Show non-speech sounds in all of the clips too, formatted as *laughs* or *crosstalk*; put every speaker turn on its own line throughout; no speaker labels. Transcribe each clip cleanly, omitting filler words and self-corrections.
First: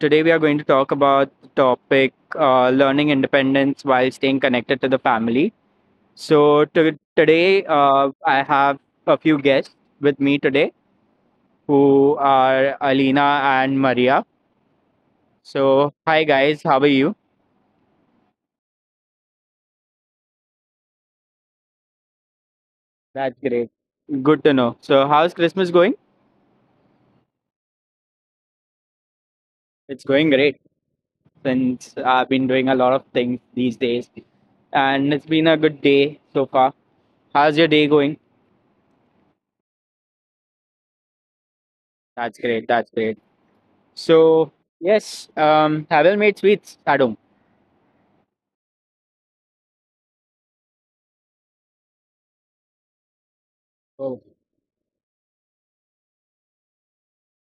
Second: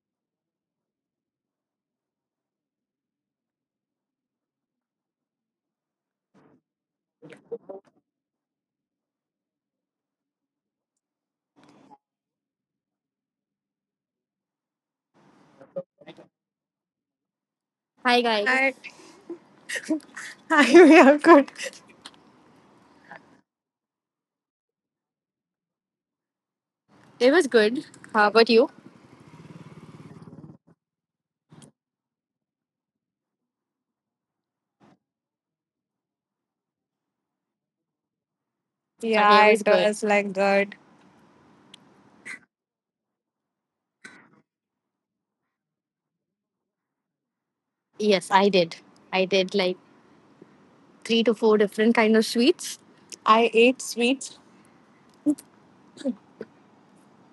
Today we are going to talk about the topic learning independence while staying connected to the family. So today I have a few guests with me today who are Alina and Maria. So, hi guys, how are you?
Hi guys. Hi, *laughs* we are good.
That's great. Good to know. So, how's Christmas going?
It was good. How about you?
It's going great since I've been doing a lot of things these days, and it's been a good day so far. How's your day going?
Yeah, okay, it was it good. Was like good.
That's great. That's great. So, yes, have you made sweets at home?
Yes, I did. I did like three to four different kind of sweets. I ate
Oh,
sweets.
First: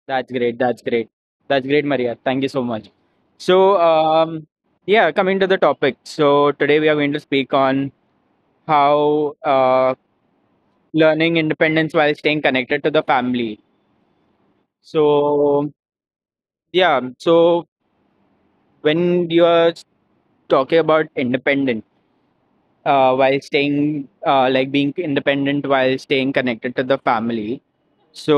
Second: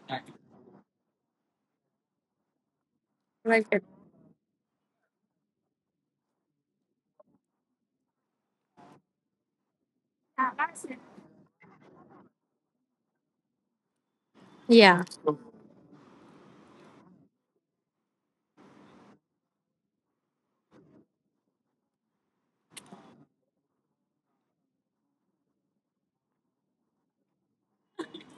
that's great. That's great. That's great, Maria. Thank you so much.
Like
So,
it.
um, yeah, coming to the topic. So, today we are going to speak on how learning independence while staying connected to the family.
Yeah.
So, yeah, so when you are talking about independent, while staying, like being independent while staying connected to the family, so,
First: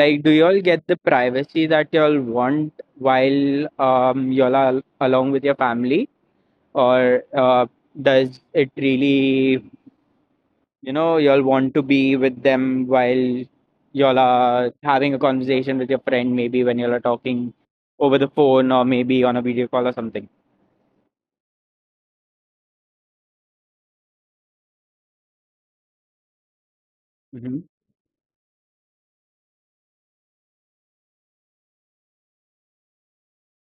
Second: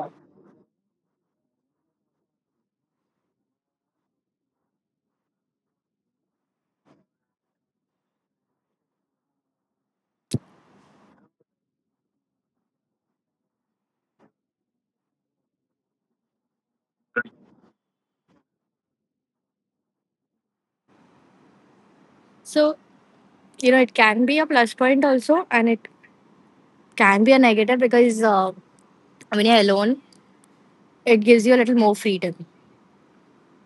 like, do y'all get the privacy that y'all want while y'all are along with your family, or does it really, y'all want to be with them while y'all are having a conversation with your friend, maybe when y'all are talking over the phone or maybe on a video call or something?
So you know it can be a plus point also, and it can be a
Hmm.
negative because when you're alone, it gives you a little more freedom.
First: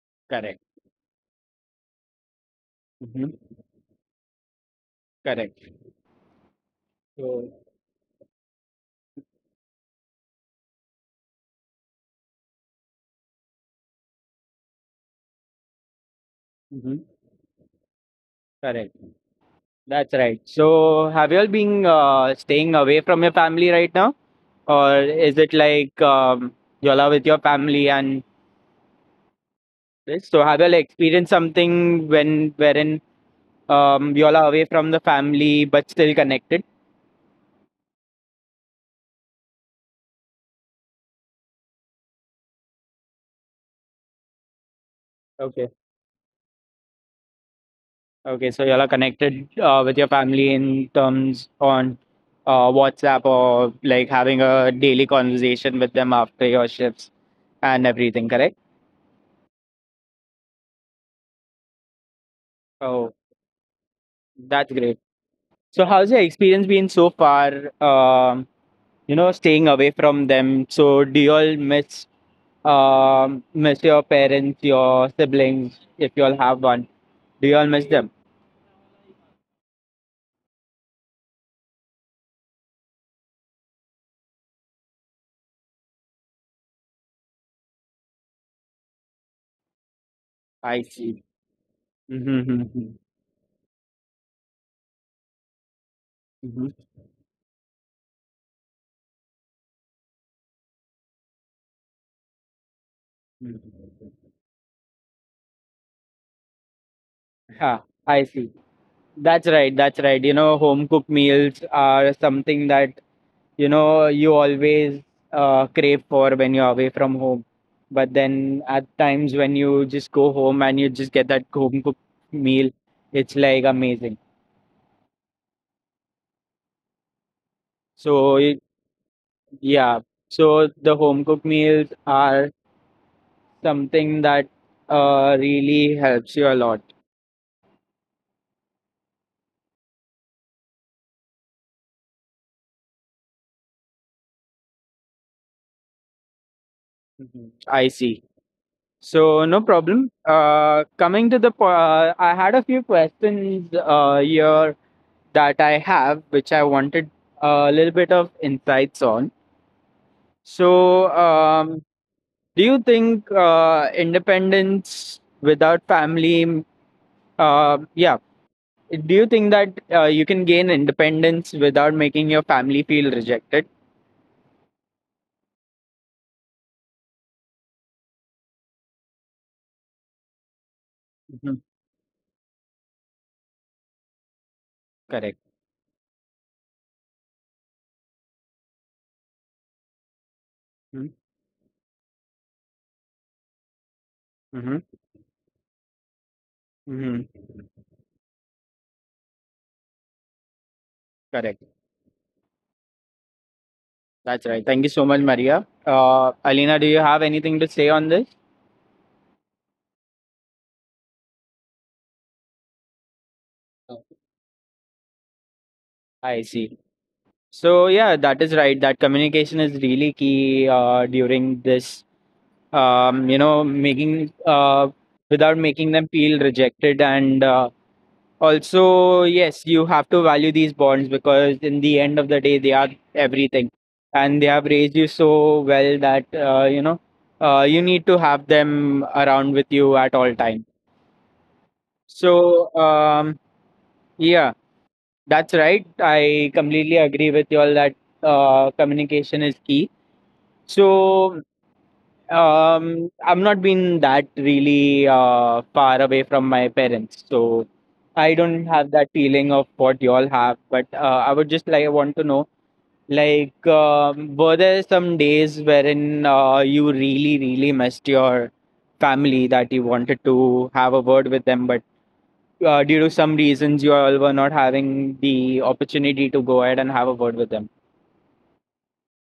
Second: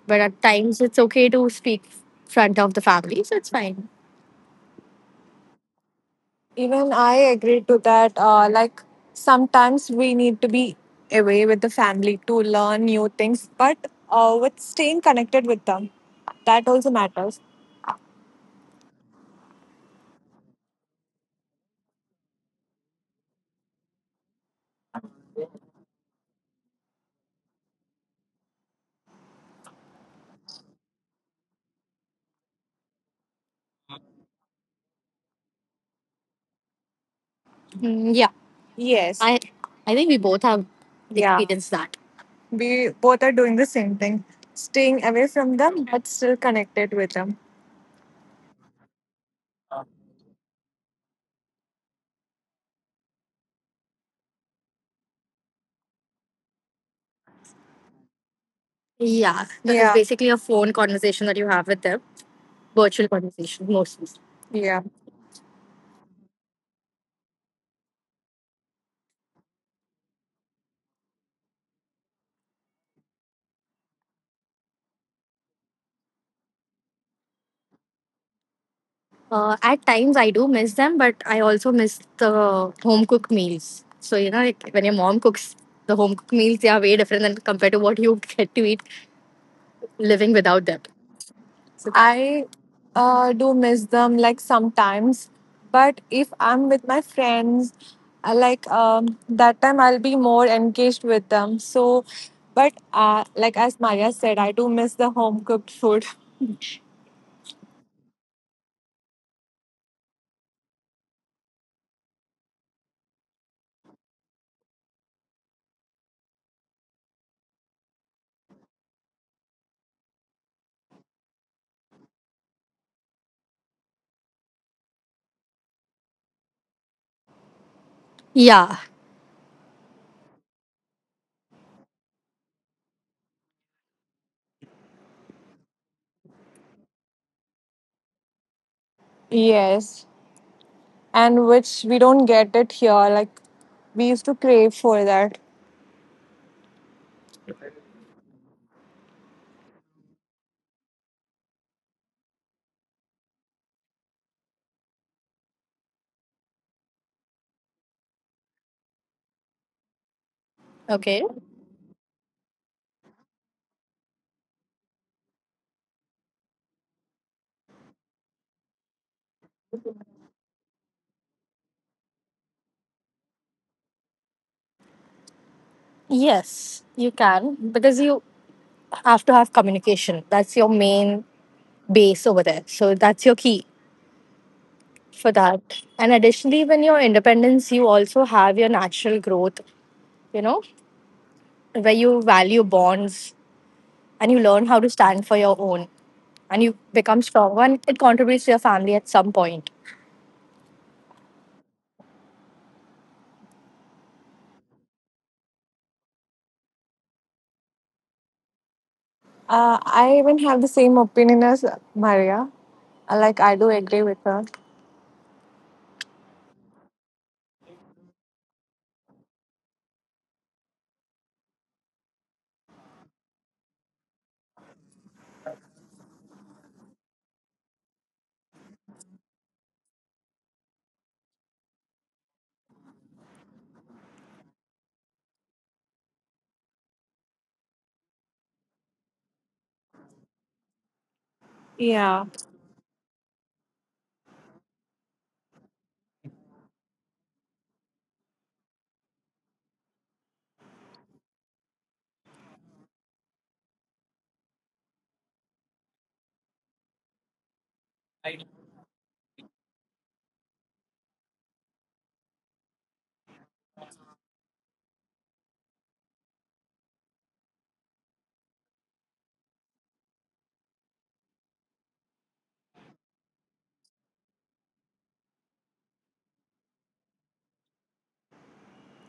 But at
Correct.
times, it's okay to speak front of the family, so it's
Hmm.
fine.
Correct.
Even I
So,
agree to that. Like sometimes we need to be away with the family to learn new things, but with staying connected with them, that also
mhm,
matters.
correct. That's right. So, have you all been staying away from your family right now? Or is it like you all are with your family and this? So, have you all experienced something when wherein you all are away from the family but still connected?
Mm, yeah, Yes. I think we both have, yeah, experienced that. We both are doing the same thing, staying away from
Okay.
them but still connected with them.
Okay. So, you all are connected with your family in terms on WhatsApp or like having a daily conversation with them after your shifts and everything, correct?
Yeah, this is, yeah, basically a phone conversation that you have with them, virtual
Oh,
conversation mostly.
that's
Yeah.
great. So, how's your experience been so far? Um, you know, staying away from them. So, do you all miss your parents, your siblings, if you all have one? Do you all miss them?
At times I do miss them, but I also miss the home cooked meals. So you know, like when your mom cooks the home cooked meals, they are way different than compared to what you *laughs* get to eat living without
I
them.
see.
So
Mm-hmm.
I
Mm-hmm.
uh, do miss them like sometimes, but if I'm with my friends, I like that time I'll be more engaged with them. So, but like as
Mm-hmm.
Maya said, I do miss the home cooked food.
Yeah, I see. That's right, that's right. You know, home cooked meals are something that, you know, you always crave for when you're away from home. But then at times when you just go home and you just get that home cooked meal, it's like amazing. So, y-
Yeah, *laughs*
yeah. So the home cooked meals are something that really helps you a lot.
yes. And which we don't get it here. Like we used to crave for that.
Mhm. I see. So no problem. Coming to the, po- I had a few questions here that I have, which I wanted a little bit of insights on.
Okay.
So, um, do you think independence without family, uh, yeah, do you think that you can gain independence without making your family feel rejected?
Yes, you can because you have to have communication. That's your main
Hmm.
base over there. So that's your key
Correct.
for that. And additionally, when your independence, you also have your natural growth, you know, where you value bonds and you
Mm-hmm.
learn how to stand for your own and you become
Hmm.
stronger and it contributes to your family at some point.
Correct. That's right. Thank you so much, Maria. Alina, do you have anything to say on this?
I even have the same opinion as Maria. Like I do
No.
agree with her.
I see. So yeah, that is right. That communication is really key during this you know, making without making them feel rejected. And Also, yes, you have to value these bonds because in the end of the day, they are everything, and they have raised you so well that you know you need to have them around with you at all time.
Yeah.
So um, yeah, that's right. I completely agree with you all that communication is key. So um, I've not been that really far away from my parents, so I don't have that feeling of what y'all have. But I would just like want to know, like, were there some days wherein you really, really missed your family that you wanted to have a word with them, but due to some reasons, you all were not having the opportunity to go ahead and have a word with them.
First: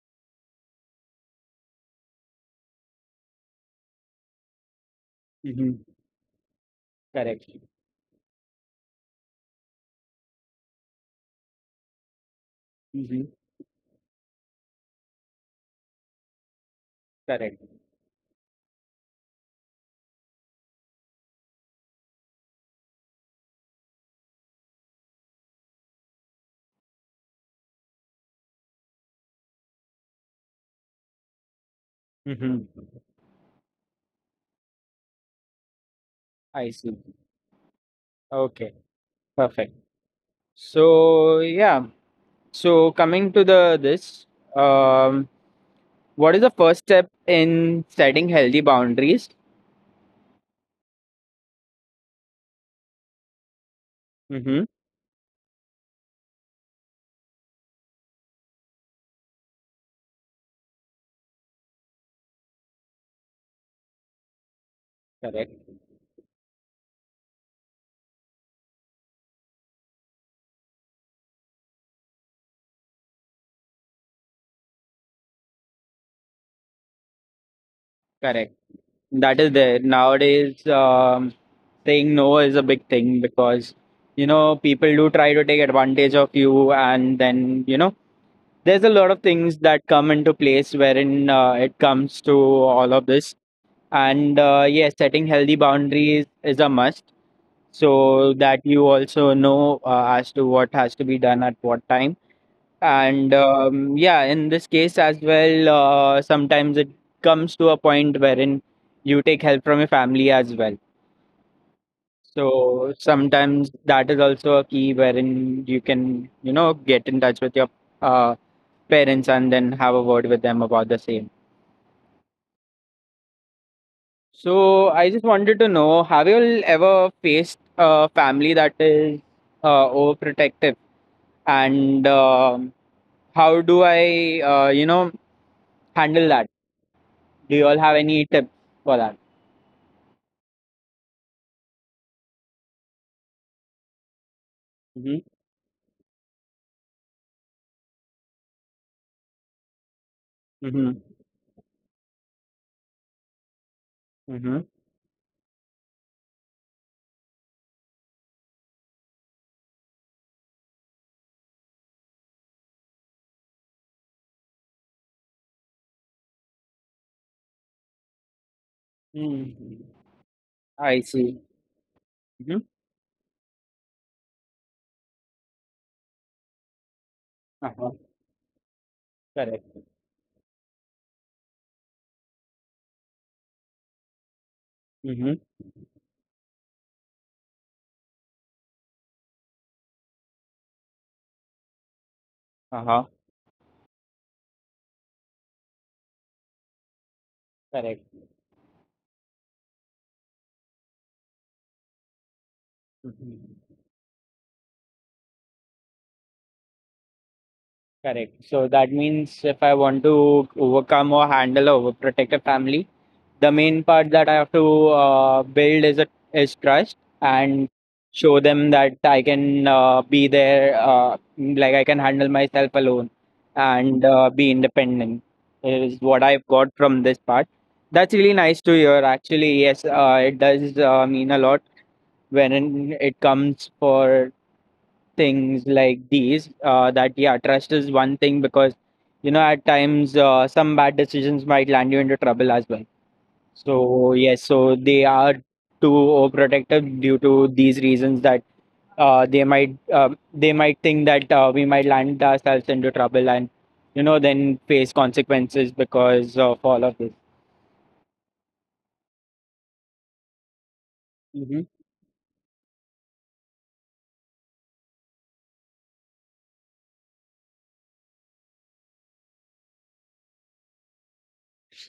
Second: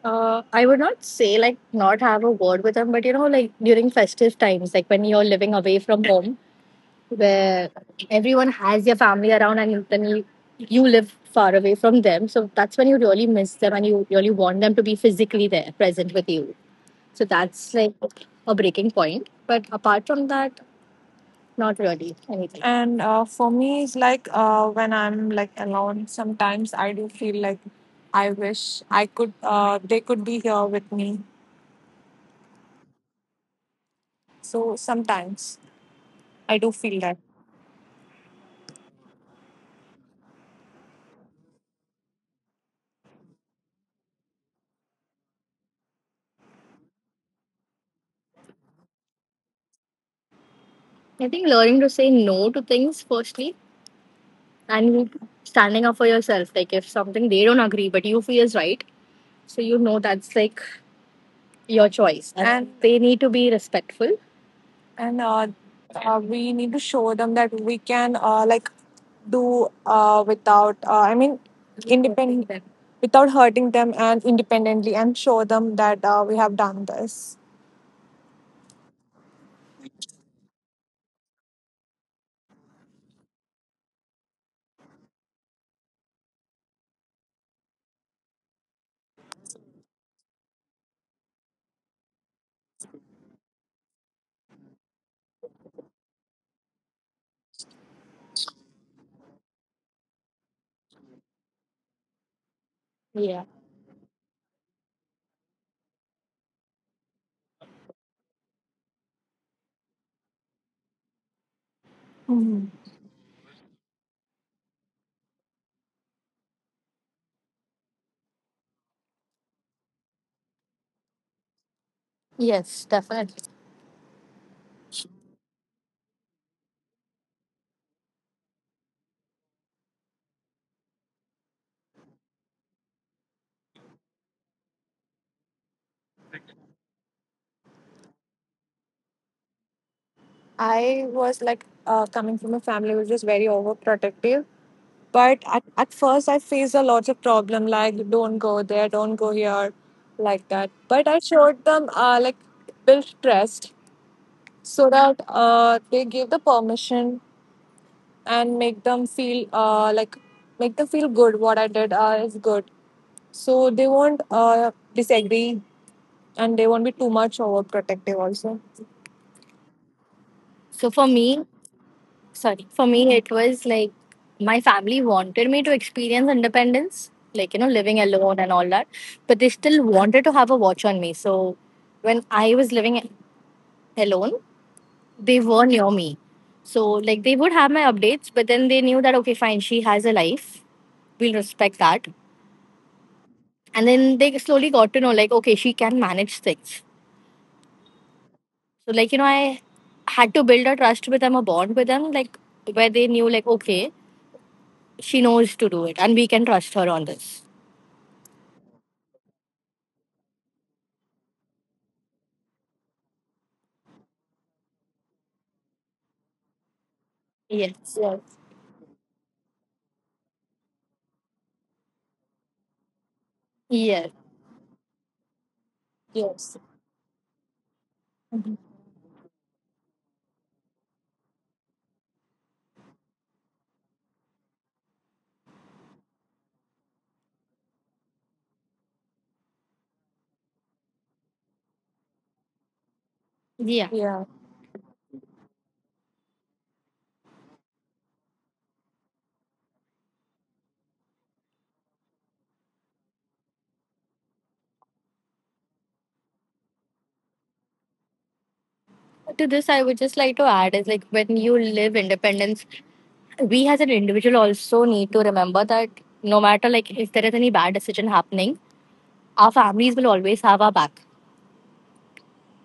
I would not say like not have a word with them, but you know, like during festive times, like when you're living away
Mm-hmm.
from home,
Correct.
where everyone has their family around and then you live far away from them. So that's when you really
Mm-hmm.
miss them and you really want them to be physically there, present with you. So that's
Correct.
like a breaking point. But apart from that, not really anything. And for me, it's like when I'm like alone, sometimes I do feel like I wish I could, they could be here with me.
Mm-hmm.
So sometimes I do
I
feel
see.
that.
Okay. Perfect. So yeah. So coming to the this, um, what is the first step in setting healthy boundaries?
I think learning to say no to things firstly
Mm-hmm.
and standing up for yourself. Like if something they don't agree but you feel is right, so you know that's like your choice. And they need to be respectful. And
Correct.
We need to show them that we can like do without independent without hurting them and independently and show them that we have done this.
Correct. That is there nowadays. Saying no is a big thing because you know people do try to take advantage of you, and then you know there's a lot of things that come into place wherein it comes to all of this. And yes, setting healthy boundaries is a must so that you also know as to what has to be done at what time
Yeah.
and yeah, in this case as well sometimes it comes to a point wherein you take help from your family as well,
Mhm.
so sometimes that is also a key wherein you can you know get in touch with your uh, parents and then have a word with them about the same.
Yes, definitely.
So I just wanted to know, have you all ever faced a family that is overprotective and um, how do I, you know, handle that? Do you all have any tips for that?
I was like coming from a family which was very overprotective. But
Mm-hmm.
at first, I faced a lot of problem like, don't go there, don't go here, like that. But I
Mm-hmm.
showed them, like, built trust
Mm-hmm.
so that they gave the permission and make them feel like make them feel good what I did is good, so they won't disagree and they won't be too much overprotective also.
Mm.
So for
I
me,
see.
sorry, for
Mm-hmm.
me, it was like my family wanted me to experience independence, like, you know, living
Uh-huh.
alone and all that, but they still
Correct.
wanted to have a watch on me. So when I was living alone, they were
Mm-hmm.
near me. So, like, they would have my updates, but then they knew that, okay, fine, she has a life. We'll respect that.
Uh-huh.
And then they slowly got to know, like, okay, she can manage things.
Correct.
So, like, you know, I had to build a trust with them, a bond with them, like, where they knew, like,
Hmm.
okay, she knows to do it and we can trust her on this.
Correct. So that means if I want to overcome or handle or protect a family, the main part that I have to build is a, is trust,
Yes.
and
Yes.
show them that I can be there, like I can handle myself alone
Yes.
and be independent. Is what
Yes.
I've got from this part. That's really nice to hear. Actually, yes, it does mean a lot when it comes for things like these. That yeah, trust is one thing because you know at times some bad decisions might land you into trouble as well.
Yeah. Yeah.
So yes, so they are too overprotective due to these reasons that they might um, they might think that we might land ourselves into trouble and you know then face consequences because of all of this.
To this, I would just like to add is like when you live independence,
Hmm.
we as an individual also need to remember that no matter like if there is any bad decision happening, our families will always have our back.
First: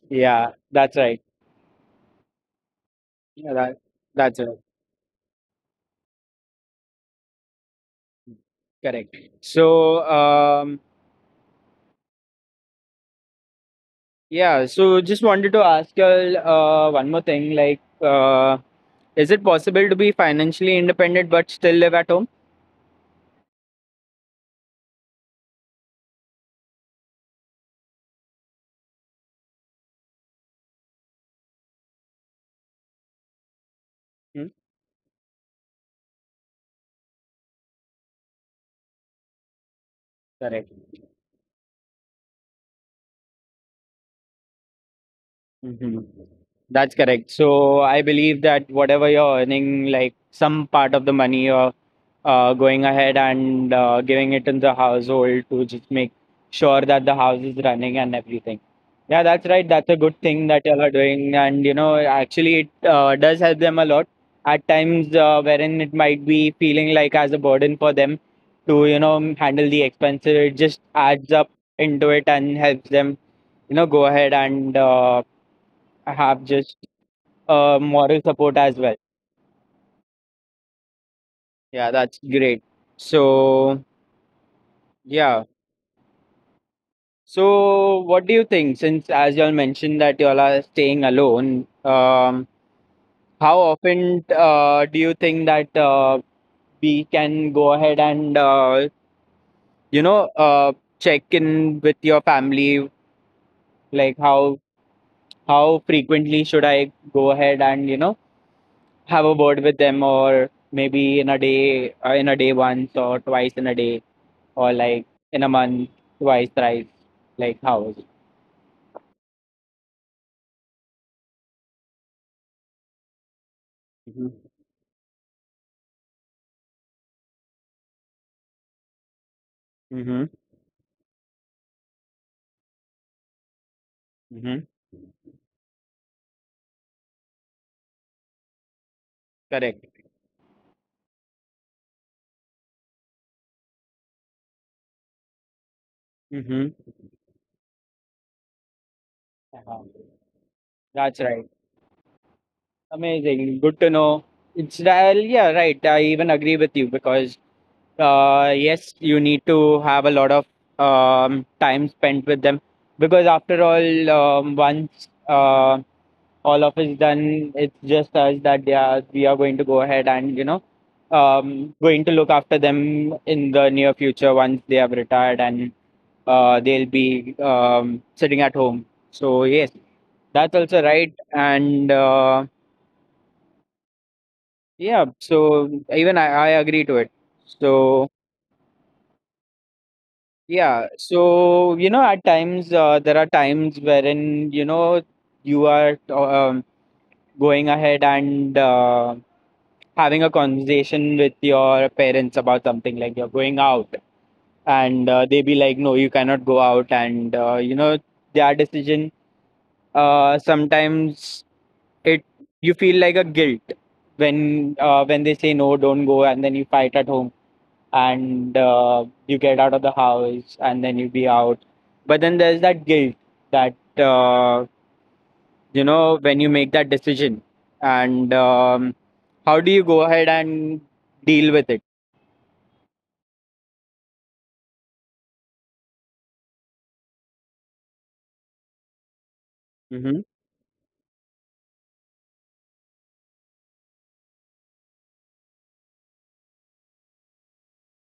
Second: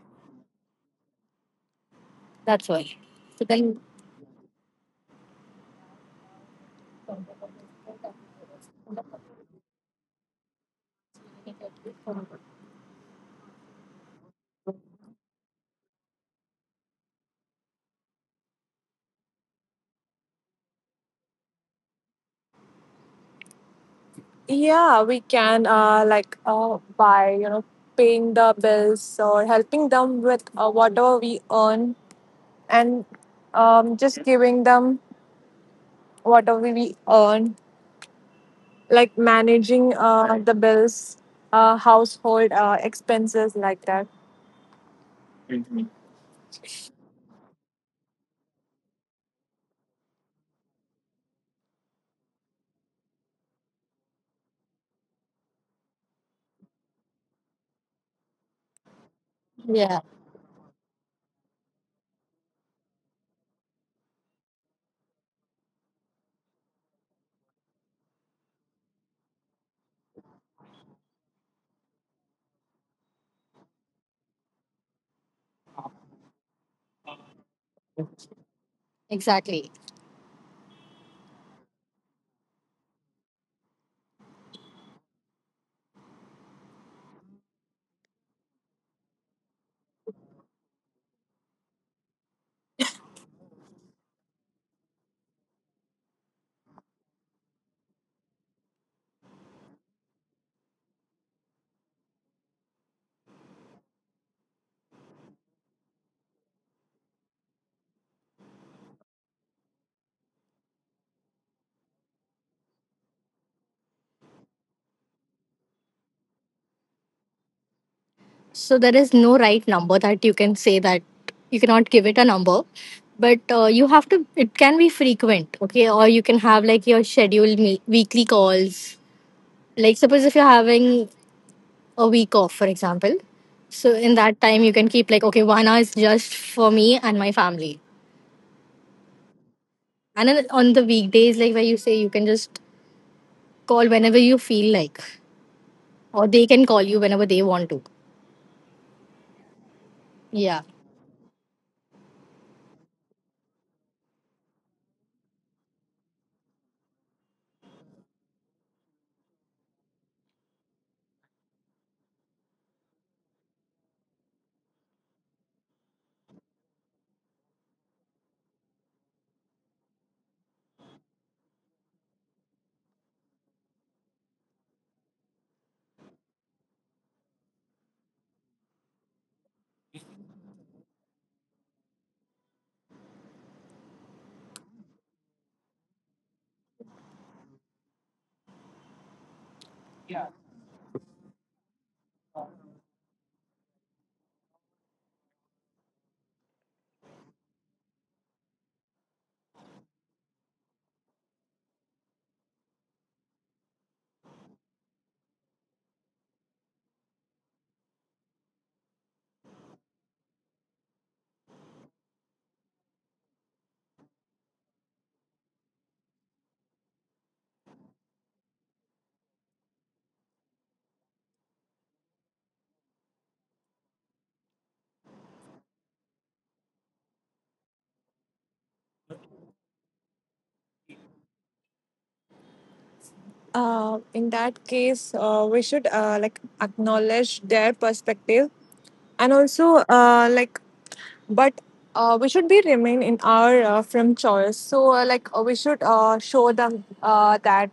Yeah, that's right.
That's why.
Yeah,
So
that
then,
that's right. Correct. So, um, yeah, so just wanted to ask you one more thing. Like, is it possible to be financially independent but still live at home?
yeah, we can like by you know paying the bills or helping them with whatever we earn and
Hmm?
just giving them whatever we earn, like managing
Correct.
the bills, household expenses like that.
Mhm. That's correct. So I believe that whatever you're earning, like some part of the money you're going ahead and giving it in the household to just make sure that the house is running and everything. Yeah, that's right. That's a good
Yeah,
thing that you are doing, and you know, actually, it does help them a lot at times wherein it might be feeling like as a burden for them to you know handle the expenses. It just adds up into it and helps them you know go ahead and I have just moral support as well.
exactly.
Yeah, that's great. So, yeah. So, what do you think? Since, as y'all mentioned, that y'all are staying alone, how often do you think that we can go ahead and, you know, check in with your family? Like, how frequently should I go ahead and, you know, have a word with them, or maybe in a day once or twice in a day, or like in a month twice thrice, like how is it?
So there is no right number that you can say that you cannot give it a number, but you
Mhm.
have to. It can be frequent, okay, or you can have like your scheduled weekly calls,
Mhm.
like suppose if you're having a week off for example, so in
Mhm.
that time you can keep like okay 1 hour is just for me and my family,
Correct.
and then on the weekdays like where you say you can just call whenever you feel like, or
Mhm.
they can call you whenever they want to.
Uh-huh.
Yeah.
That's right. Amazing. Good to know. It's yeah, right. I even agree with you because yes, you need to have a lot of time spent with them because after all, once um, all of is done. It's just us that they are, we are going to go ahead and you know going to look after them in the near future once they have retired and they'll be sitting at home. So yes, that's also right. And Yeah, so even I agree to it. So yeah, so you know at times there are times wherein you know you are going ahead and having a conversation with your parents about something like you're going out and they be like no you cannot go out and you know their decision sometimes it you feel like a guilt when they say no don't go and then you fight at home and you get out of the house and then you be out, but then there's that guilt that you know when you make that decision, and how do you go ahead and deal with it?
In that case, we should like acknowledge their perspective and also
Mhm,
like, but we should be remain in our from choice. So like we should show them that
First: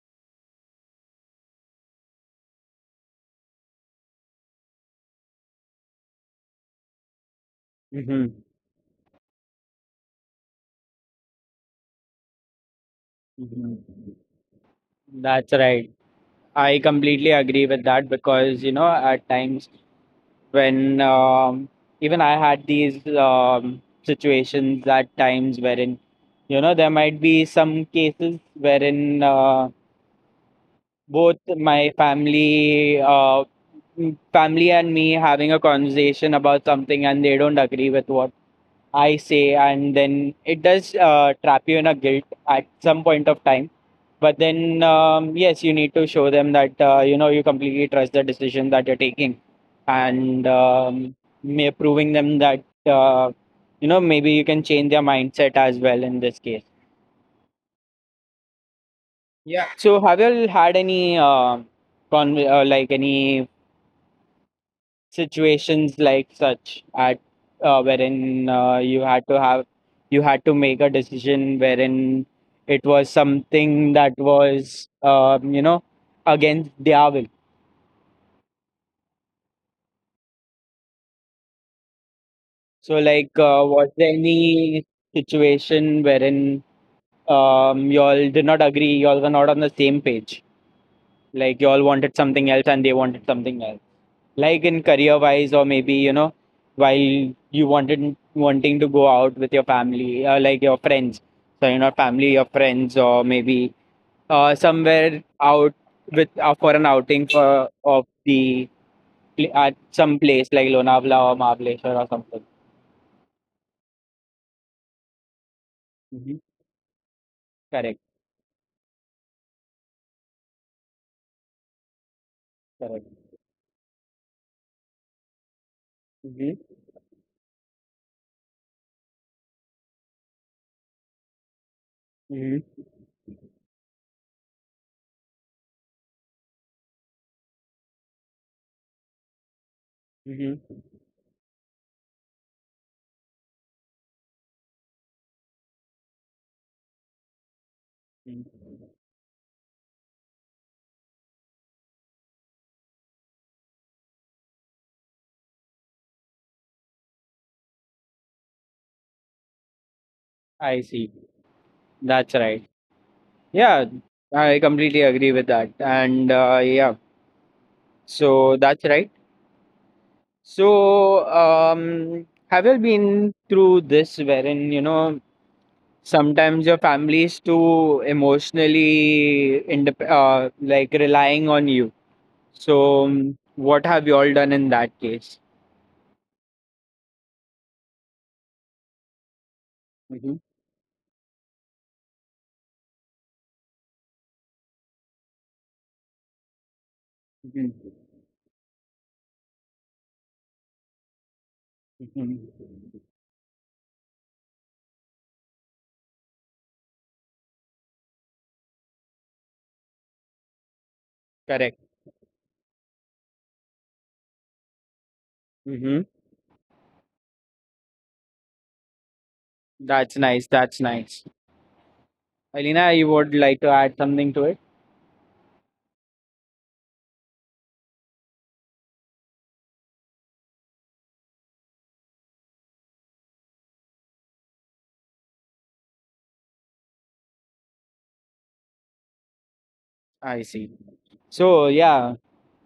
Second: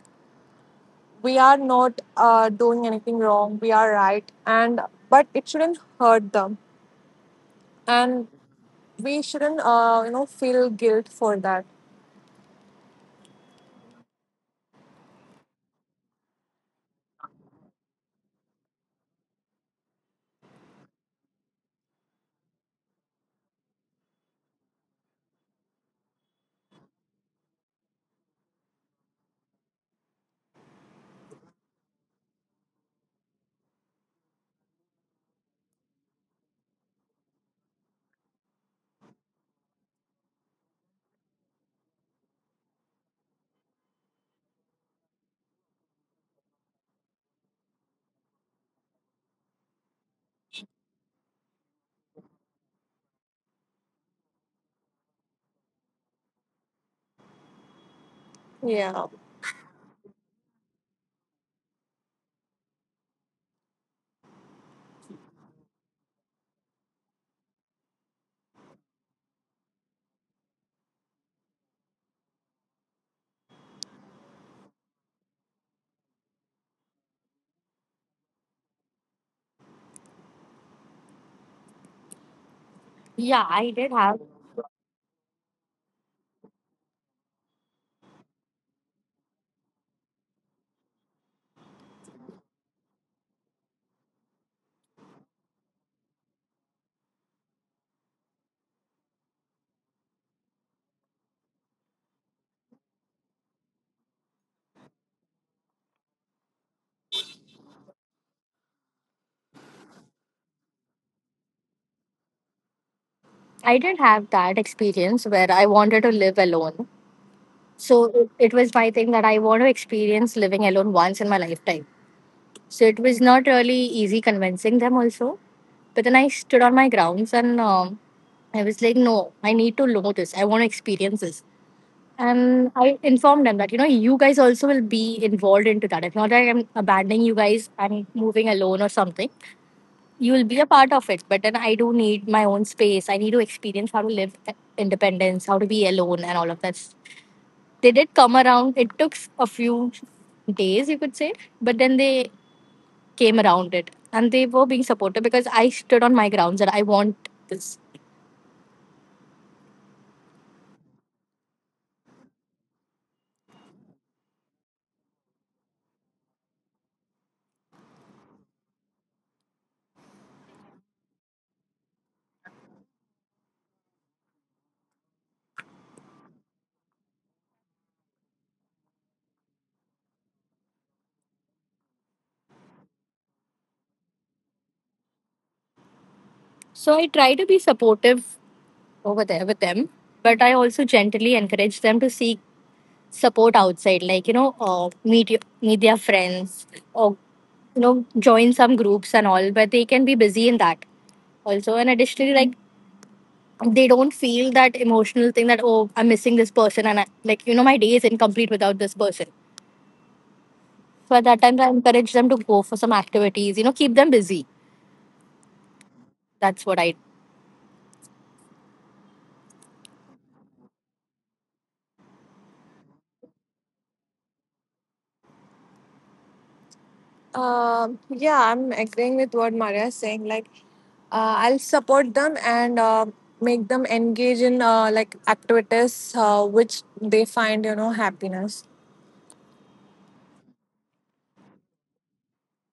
we are not doing anything wrong, we are right, and but it shouldn't hurt them, and
mhm,
we shouldn't you know feel guilt for that.
mhm. That's right. I completely agree with that because, you know, at times when even I had these situations at times wherein, you know, there might be some cases wherein both my family, family and me having a conversation about something, and they don't agree with what I say, and then it does trap you in a guilt at some point of time. But then, yes, you need to show them that you know you completely trust the decision that you're taking, and may proving them that you know maybe you can change their mindset as well in this case.
Yeah.
So, have you all had any like any situations like such at wherein you had to make a decision wherein it was something that was you know against their will
Yeah, I
so
did
like
have
was there any situation wherein y'all did not agree, y'all were not on the same page, like y'all wanted something else and they wanted something else, like in career wise or maybe you know while you wanted wanting to go out with your family, like your friends, so you know family, your friends, or maybe somewhere out with for an outing for of the at some place like Lonavala or Mahabaleshwar or something.
I did have that experience where I wanted to live
Hmm.
alone. So it,
Correct.
it was my thing that I want to experience living alone once in my lifetime. So it was not
Correct.
really easy convincing them also. But then I stood on my
Hmm.
grounds and I was like, no, I need to know this. I want to experience this. And
Hmm.
I informed them that you know you guys also will be involved into that. It's not that I'm abandoning you guys. I'm moving alone or something. You will be a part of it. But then I do need my own space. I need to experience how to live independence, how to be alone, and all of that. They did come around. It
Hmm.
took a few days, you could say, but then they came around it and they were being supportive because I stood on my grounds that I want this.
I see. That's right. Yeah, I completely agree with that. And yeah, so that's right. So, have you been through this wherein, you know, sometimes your family is too emotionally indep like relying on you. So, what have you all done in that case?
So I try to be supportive over there with them,
Hmm.
but I also gently encourage them to seek support outside, like you know meet their friends or
Hmm.
you know join some groups and all, but they can be busy in that also. And additionally like
Hmm.
they don't feel that emotional thing that oh I'm missing this person and like you know my day is incomplete without this person, so at that time I
Correct.
encourage them to go for some activities, you know, keep them busy.
Hmm.
That's what I.
That's nice. That's nice. Alina, you would like to add something to it?
Yeah, I'm agreeing with what Maria is saying. Like, I'll support them and make them engage in like activities which they find, you know, happiness.
I see. So, yeah.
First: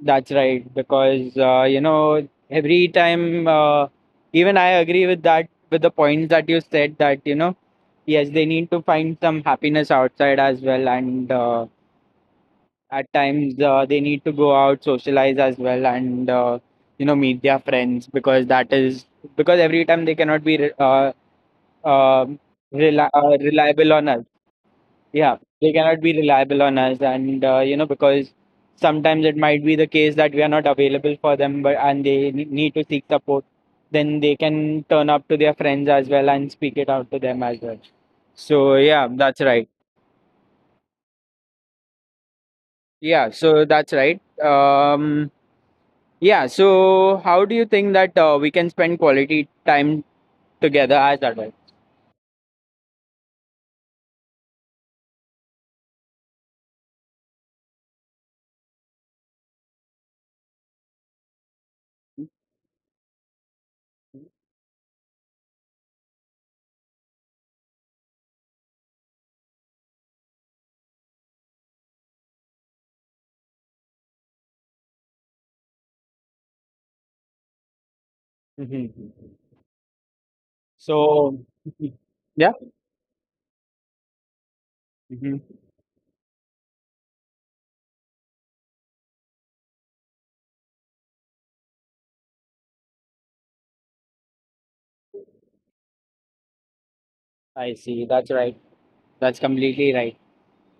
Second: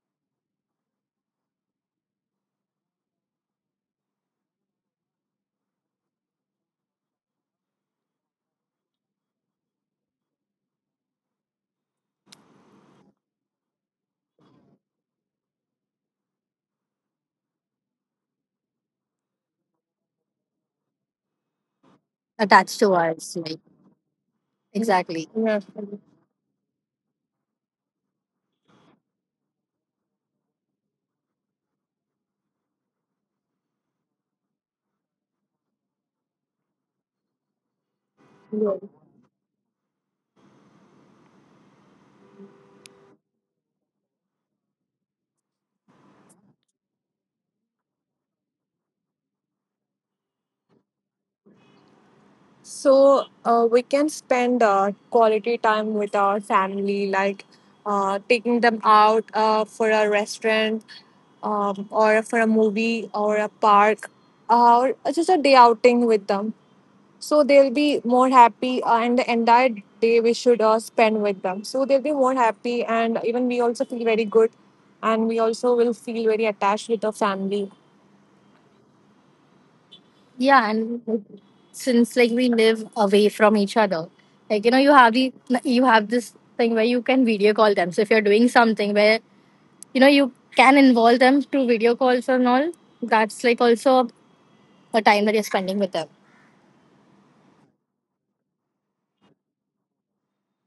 That's right, because you know every time, even I agree with that, with the points that you said, that you know yes, they need to find some happiness outside as well, and at times they need to go out, socialize as well, and you know meet their friends, because that is because every time they cannot be uh,
Attached to us. Like
reliable on us.
exactly.
Yeah,
Yeah.
they cannot be reliable on us, and you know because sometimes it might be the case that we are not available for them, but and they need to seek support. Then they can turn up to their friends as well and speak it out to them as well. So yeah, that's right. Yeah, so that's right. Yeah. So how do you think that we can spend quality time together as adults?
So we can spend quality time with our family, like taking them out for a restaurant, or for a movie or a park, or just a day outing with them. So they'll be more happy, and the entire day we should spend with them so they'll be more happy and even we also feel very good, and we also will feel very attached with our family.
Mhm.
Yeah, and
So *laughs*
since like
yeah.
we live away from each other, like you know,
Hmm.
you have this thing where you can video call them. So if you're doing something where you know you can involve them through video calls and all, that's like also a time that you're spending with them.
I see. That's right. That's completely right.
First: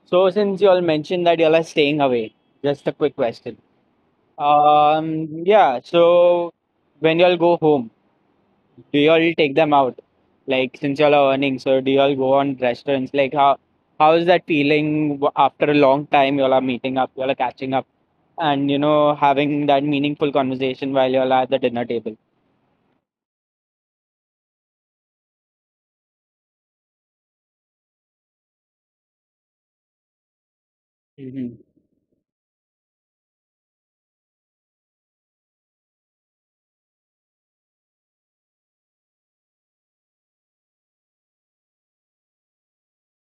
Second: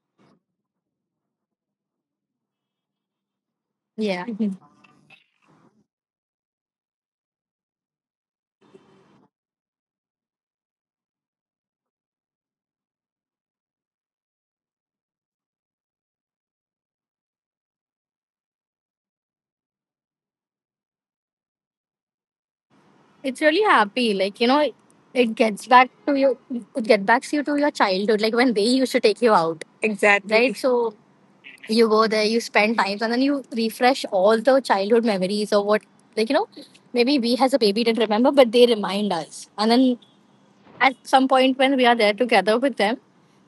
So since you all mentioned that you all are staying away, just a quick question.
Yeah.
Yeah. So when you all go home, do you all take them out? Like since you all are earning, so do you all go on restaurants? Like how is that feeling after a long time? You all are meeting up, you all are catching up, and you know having that meaningful conversation while you all are at the dinner table.
It's really happy. Like, you know, it gets back to you it get back to you to your childhood, like when they used to take you out. Exactly. Right? So
Mm-hmm.
you go there, you spend time and then you refresh all the childhood memories or what, like, you know, maybe we as a baby didn't remember, but they remind us. And then at some point when we are there together with them,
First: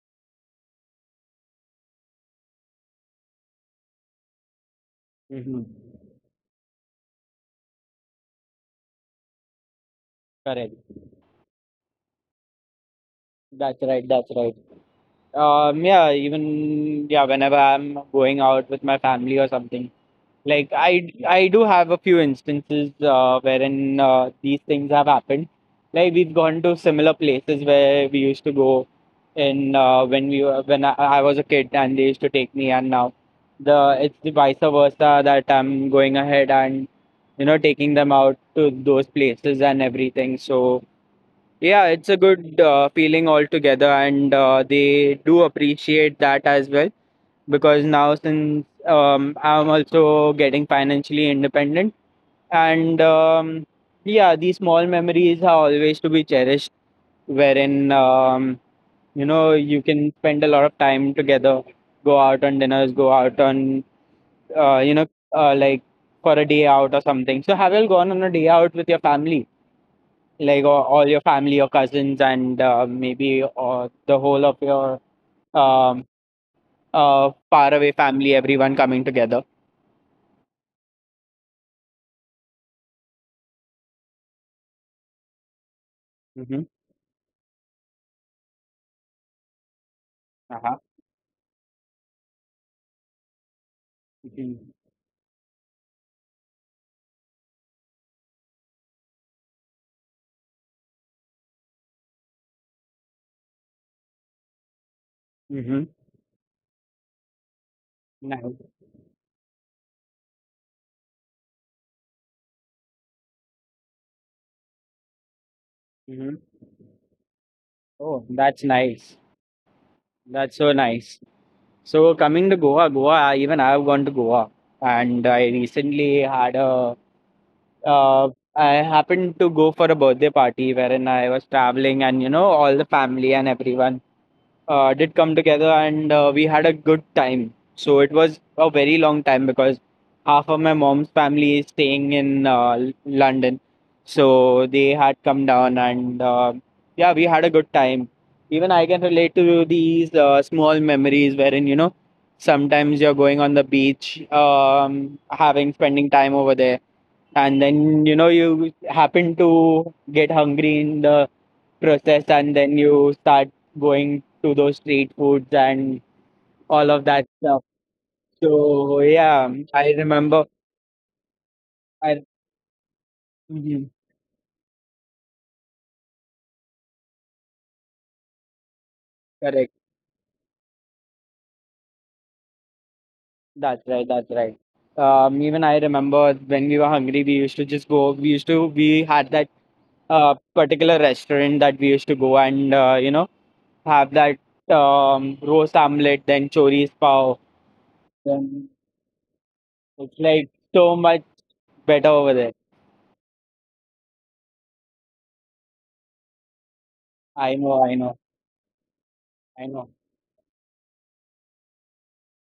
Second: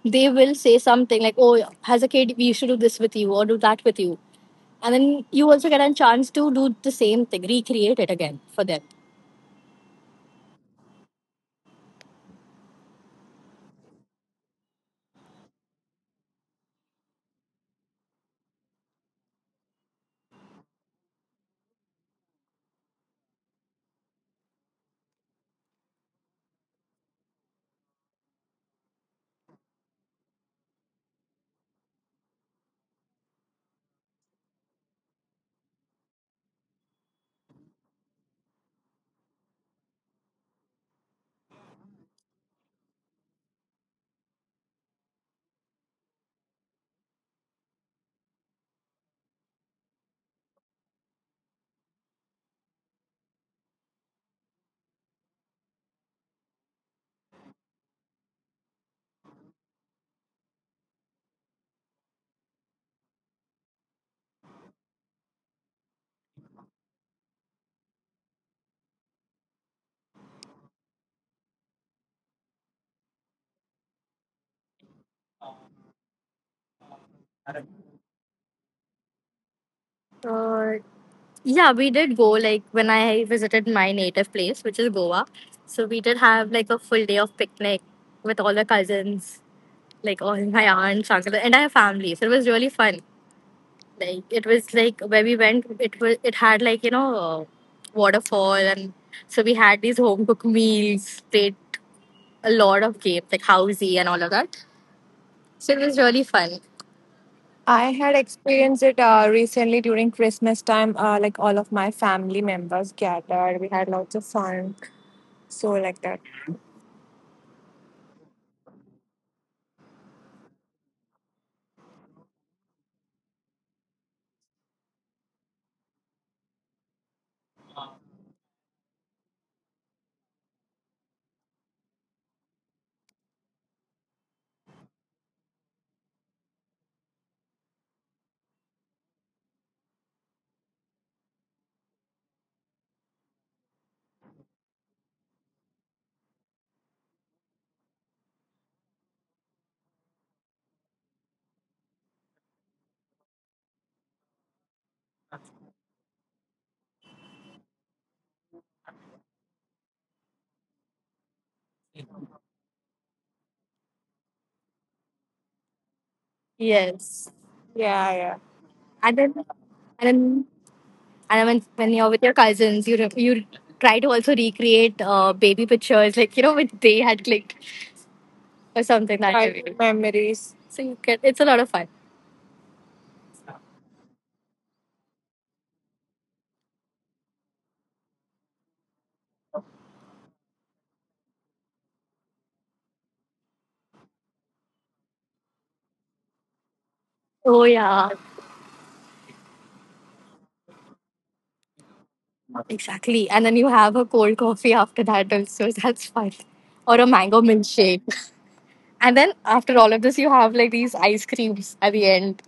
they will say something like, oh, as a kid we used to do this with you or do that with you. And then you
Mm-hmm.
also get a chance to do the same thing, recreate it again for them.
Correct. That's right. That's right. Yeah. Even yeah. Whenever I'm going out with my family or something. Like I do have a few instances wherein these things have happened. Like we've gone to similar places where we used to go in when we were when I was a kid and they used to take me, and now the it's the vice versa, that I'm going ahead and you know taking them out to those places and everything. So yeah, it's a good feeling altogether, and they do appreciate that as well, because now since I'm also getting financially independent, and yeah, these small memories are always to be cherished, wherein you know you can spend a lot of time together, go out on dinners, go out on you know like for a day out or something. So have you all gone on a day out with your family? Like all your family, your cousins, and maybe or the whole of your um, faraway family, everyone coming together.
Uh, Yeah, we did go like when I visited my native place, which is Goa. So we did have like a full day of picnic with all the cousins, like all *laughs* my
Uh-huh.
aunts, uncles, and our family. So it was really fun. Like it
Mhm.
was like where we went, it was it had like you know waterfall, and so we had these home cooked meals, played a lot of games like housey and all of that. So it
Mhm.
was really fun. I had
Nice.
experienced it recently during Christmas time. Like all of my family members gathered, we had lots of fun. So like that.
Mhm. Oh, that's nice. That's so nice. So coming to Goa, even I have gone to Goa, and I recently had a. Uh, I happened to go for a birthday party wherein I was traveling, and you know all the family and everyone did come together, and we had a good time. So it was a very long time because half of my mom's family is staying in London. So they had come down, and yeah, we had a good time. Even I can relate to these small memories wherein, you know, sometimes you're going on the beach, having spending time over there, and then you know you happen to get hungry in the process, and then you start going to those street foods and all of that
Yes.
stuff.
Yeah, yeah.
So
And then
yeah, I
and
remember.
then and then when you're
I
with your cousins, you
mhm,
try to also recreate baby pictures, like you know which they had clicked or something that
correct.
childhood way memories. So you get it's a lot of fun.
That's right, that's right. Even I remember when we were hungry, we used to we had that particular restaurant that we used to go, and you know have that roast omelet, then choris pav,
Oh yeah,
then it's like so much better over there.
exactly. And then you have a cold coffee after that also. *laughs* That's fun. Or a mango
I know, I
milkshake.
know,
And then
I
after
know.
all of this, you have like these ice creams at the end.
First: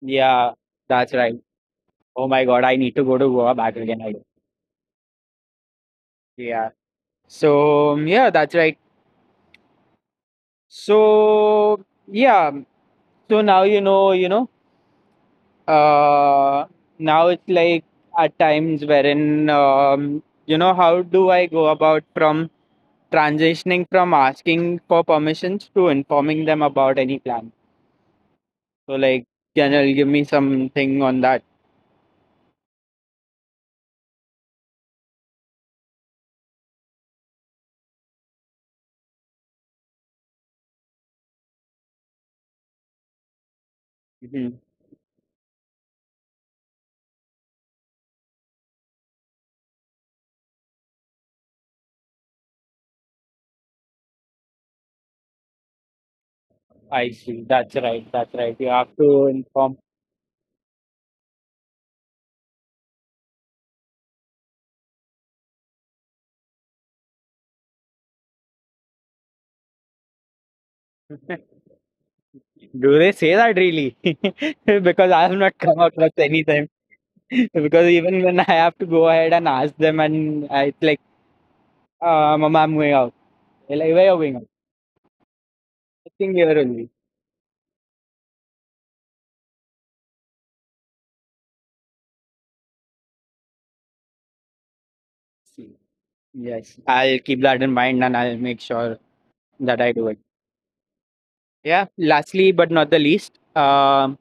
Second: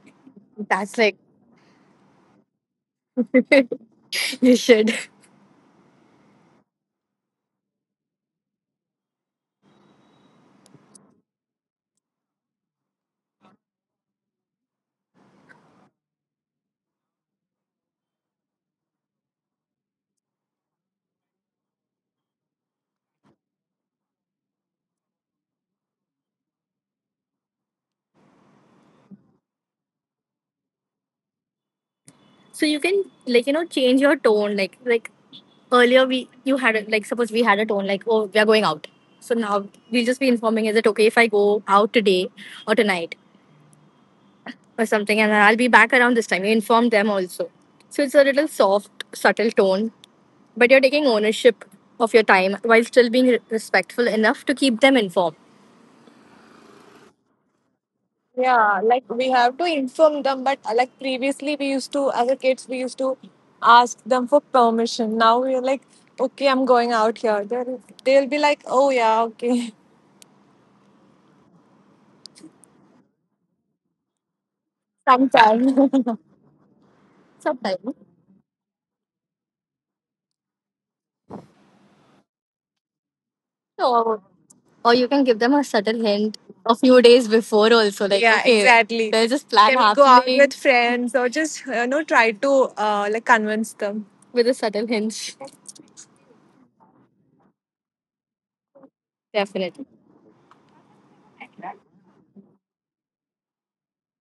Yeah,
That's
that's
like
right. Oh my god, I need to go to Goa back again, I guess.
*laughs* you should.
Yeah. So yeah, that's right. So yeah. So now you know, you know. Uh, now it's like at times wherein you know, how do I go about from transitioning from asking for permissions to informing them about any plan? So like, can you give me something on that?
So you can like you know change your tone like earlier we like suppose we had a tone like oh we are going out, so now we'll just be informing, is it okay if I go out today or tonight
Mm-hmm.
or something, and I'll be back around this time you inform them also. So it's a little soft subtle tone, but you're taking ownership of your time while still being respectful enough to keep them informed.
I see. That's right. That's right. You
Yeah,
have
like
to
we have to
inform.
inform them, but like previously we used to, as a kids, we used to ask them for permission. Now we're like, okay, I'm going out here. They'll be like, oh yeah, okay,
Do they say that really? *laughs* because
*laughs*
I have not
sometime.
come across
*laughs*
anything. *laughs* because
Sometime.
even when I have to go ahead and ask them, and I, it's like, Mama, I'm going out. They're like, where are you
Or,
going out?
or you can give them a subtle
I think
hint
here
a
only.
few days before also, like, yeah, okay, exactly. There's this plan, can we go out happening with friends, or just you know try to like convince them? With a subtle hint.
See. Yes. I'll keep that in mind, and I'll make sure that
Definitely.
I do it. Yeah. Lastly, but not the least,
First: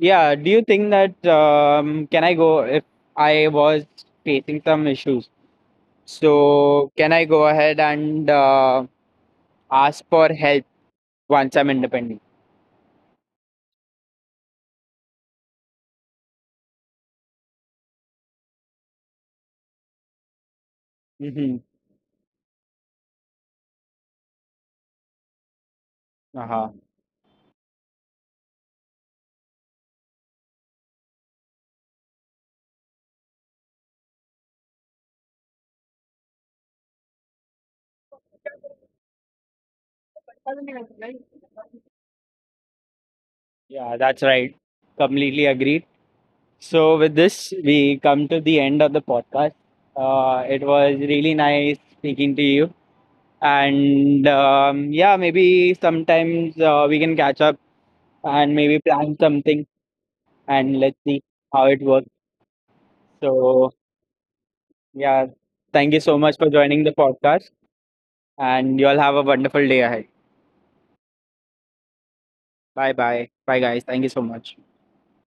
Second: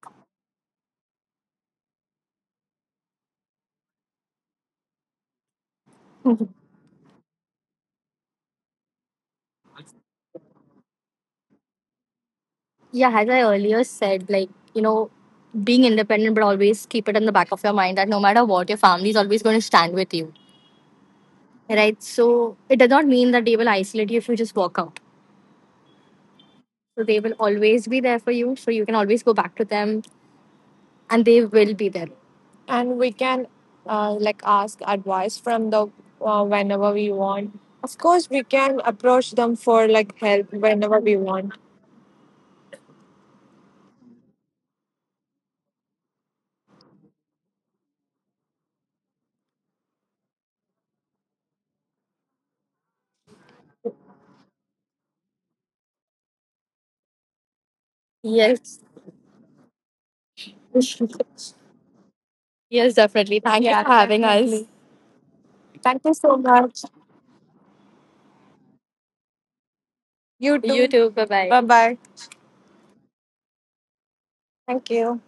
yeah. Do you think that can I go if I was facing some issues? So can I go ahead and ask for help once I'm independent?
Yeah, as I earlier said, like, you know, being independent, but always keep it in the back of your mind that no matter what, your family is always going to stand with you,
Hmm.
right? So it does not mean that they will isolate you if you just walk out.
Uh-huh.
So they will always be there for you. So you can always go back to them and they will be there. And we can like ask advice from the whenever we want. Of course we can approach them for like help whenever we want.
Yeah, that's right. Completely agreed. So with this, we come to the end of the podcast. It was really nice speaking to you, and yeah, maybe sometimes we can catch up and
Yes.
maybe plan something, and let's see
*laughs*
how it works.
Yes, definitely. Thank you,
So
yeah, for having us. Definitely.
yeah, thank you
Thank you
so much
so
for joining
much.
the podcast, and you all have a wonderful day ahead.
You too. You too. Bye bye. Bye bye.
Bye bye. Bye guys. Thank you so much.
Thank you.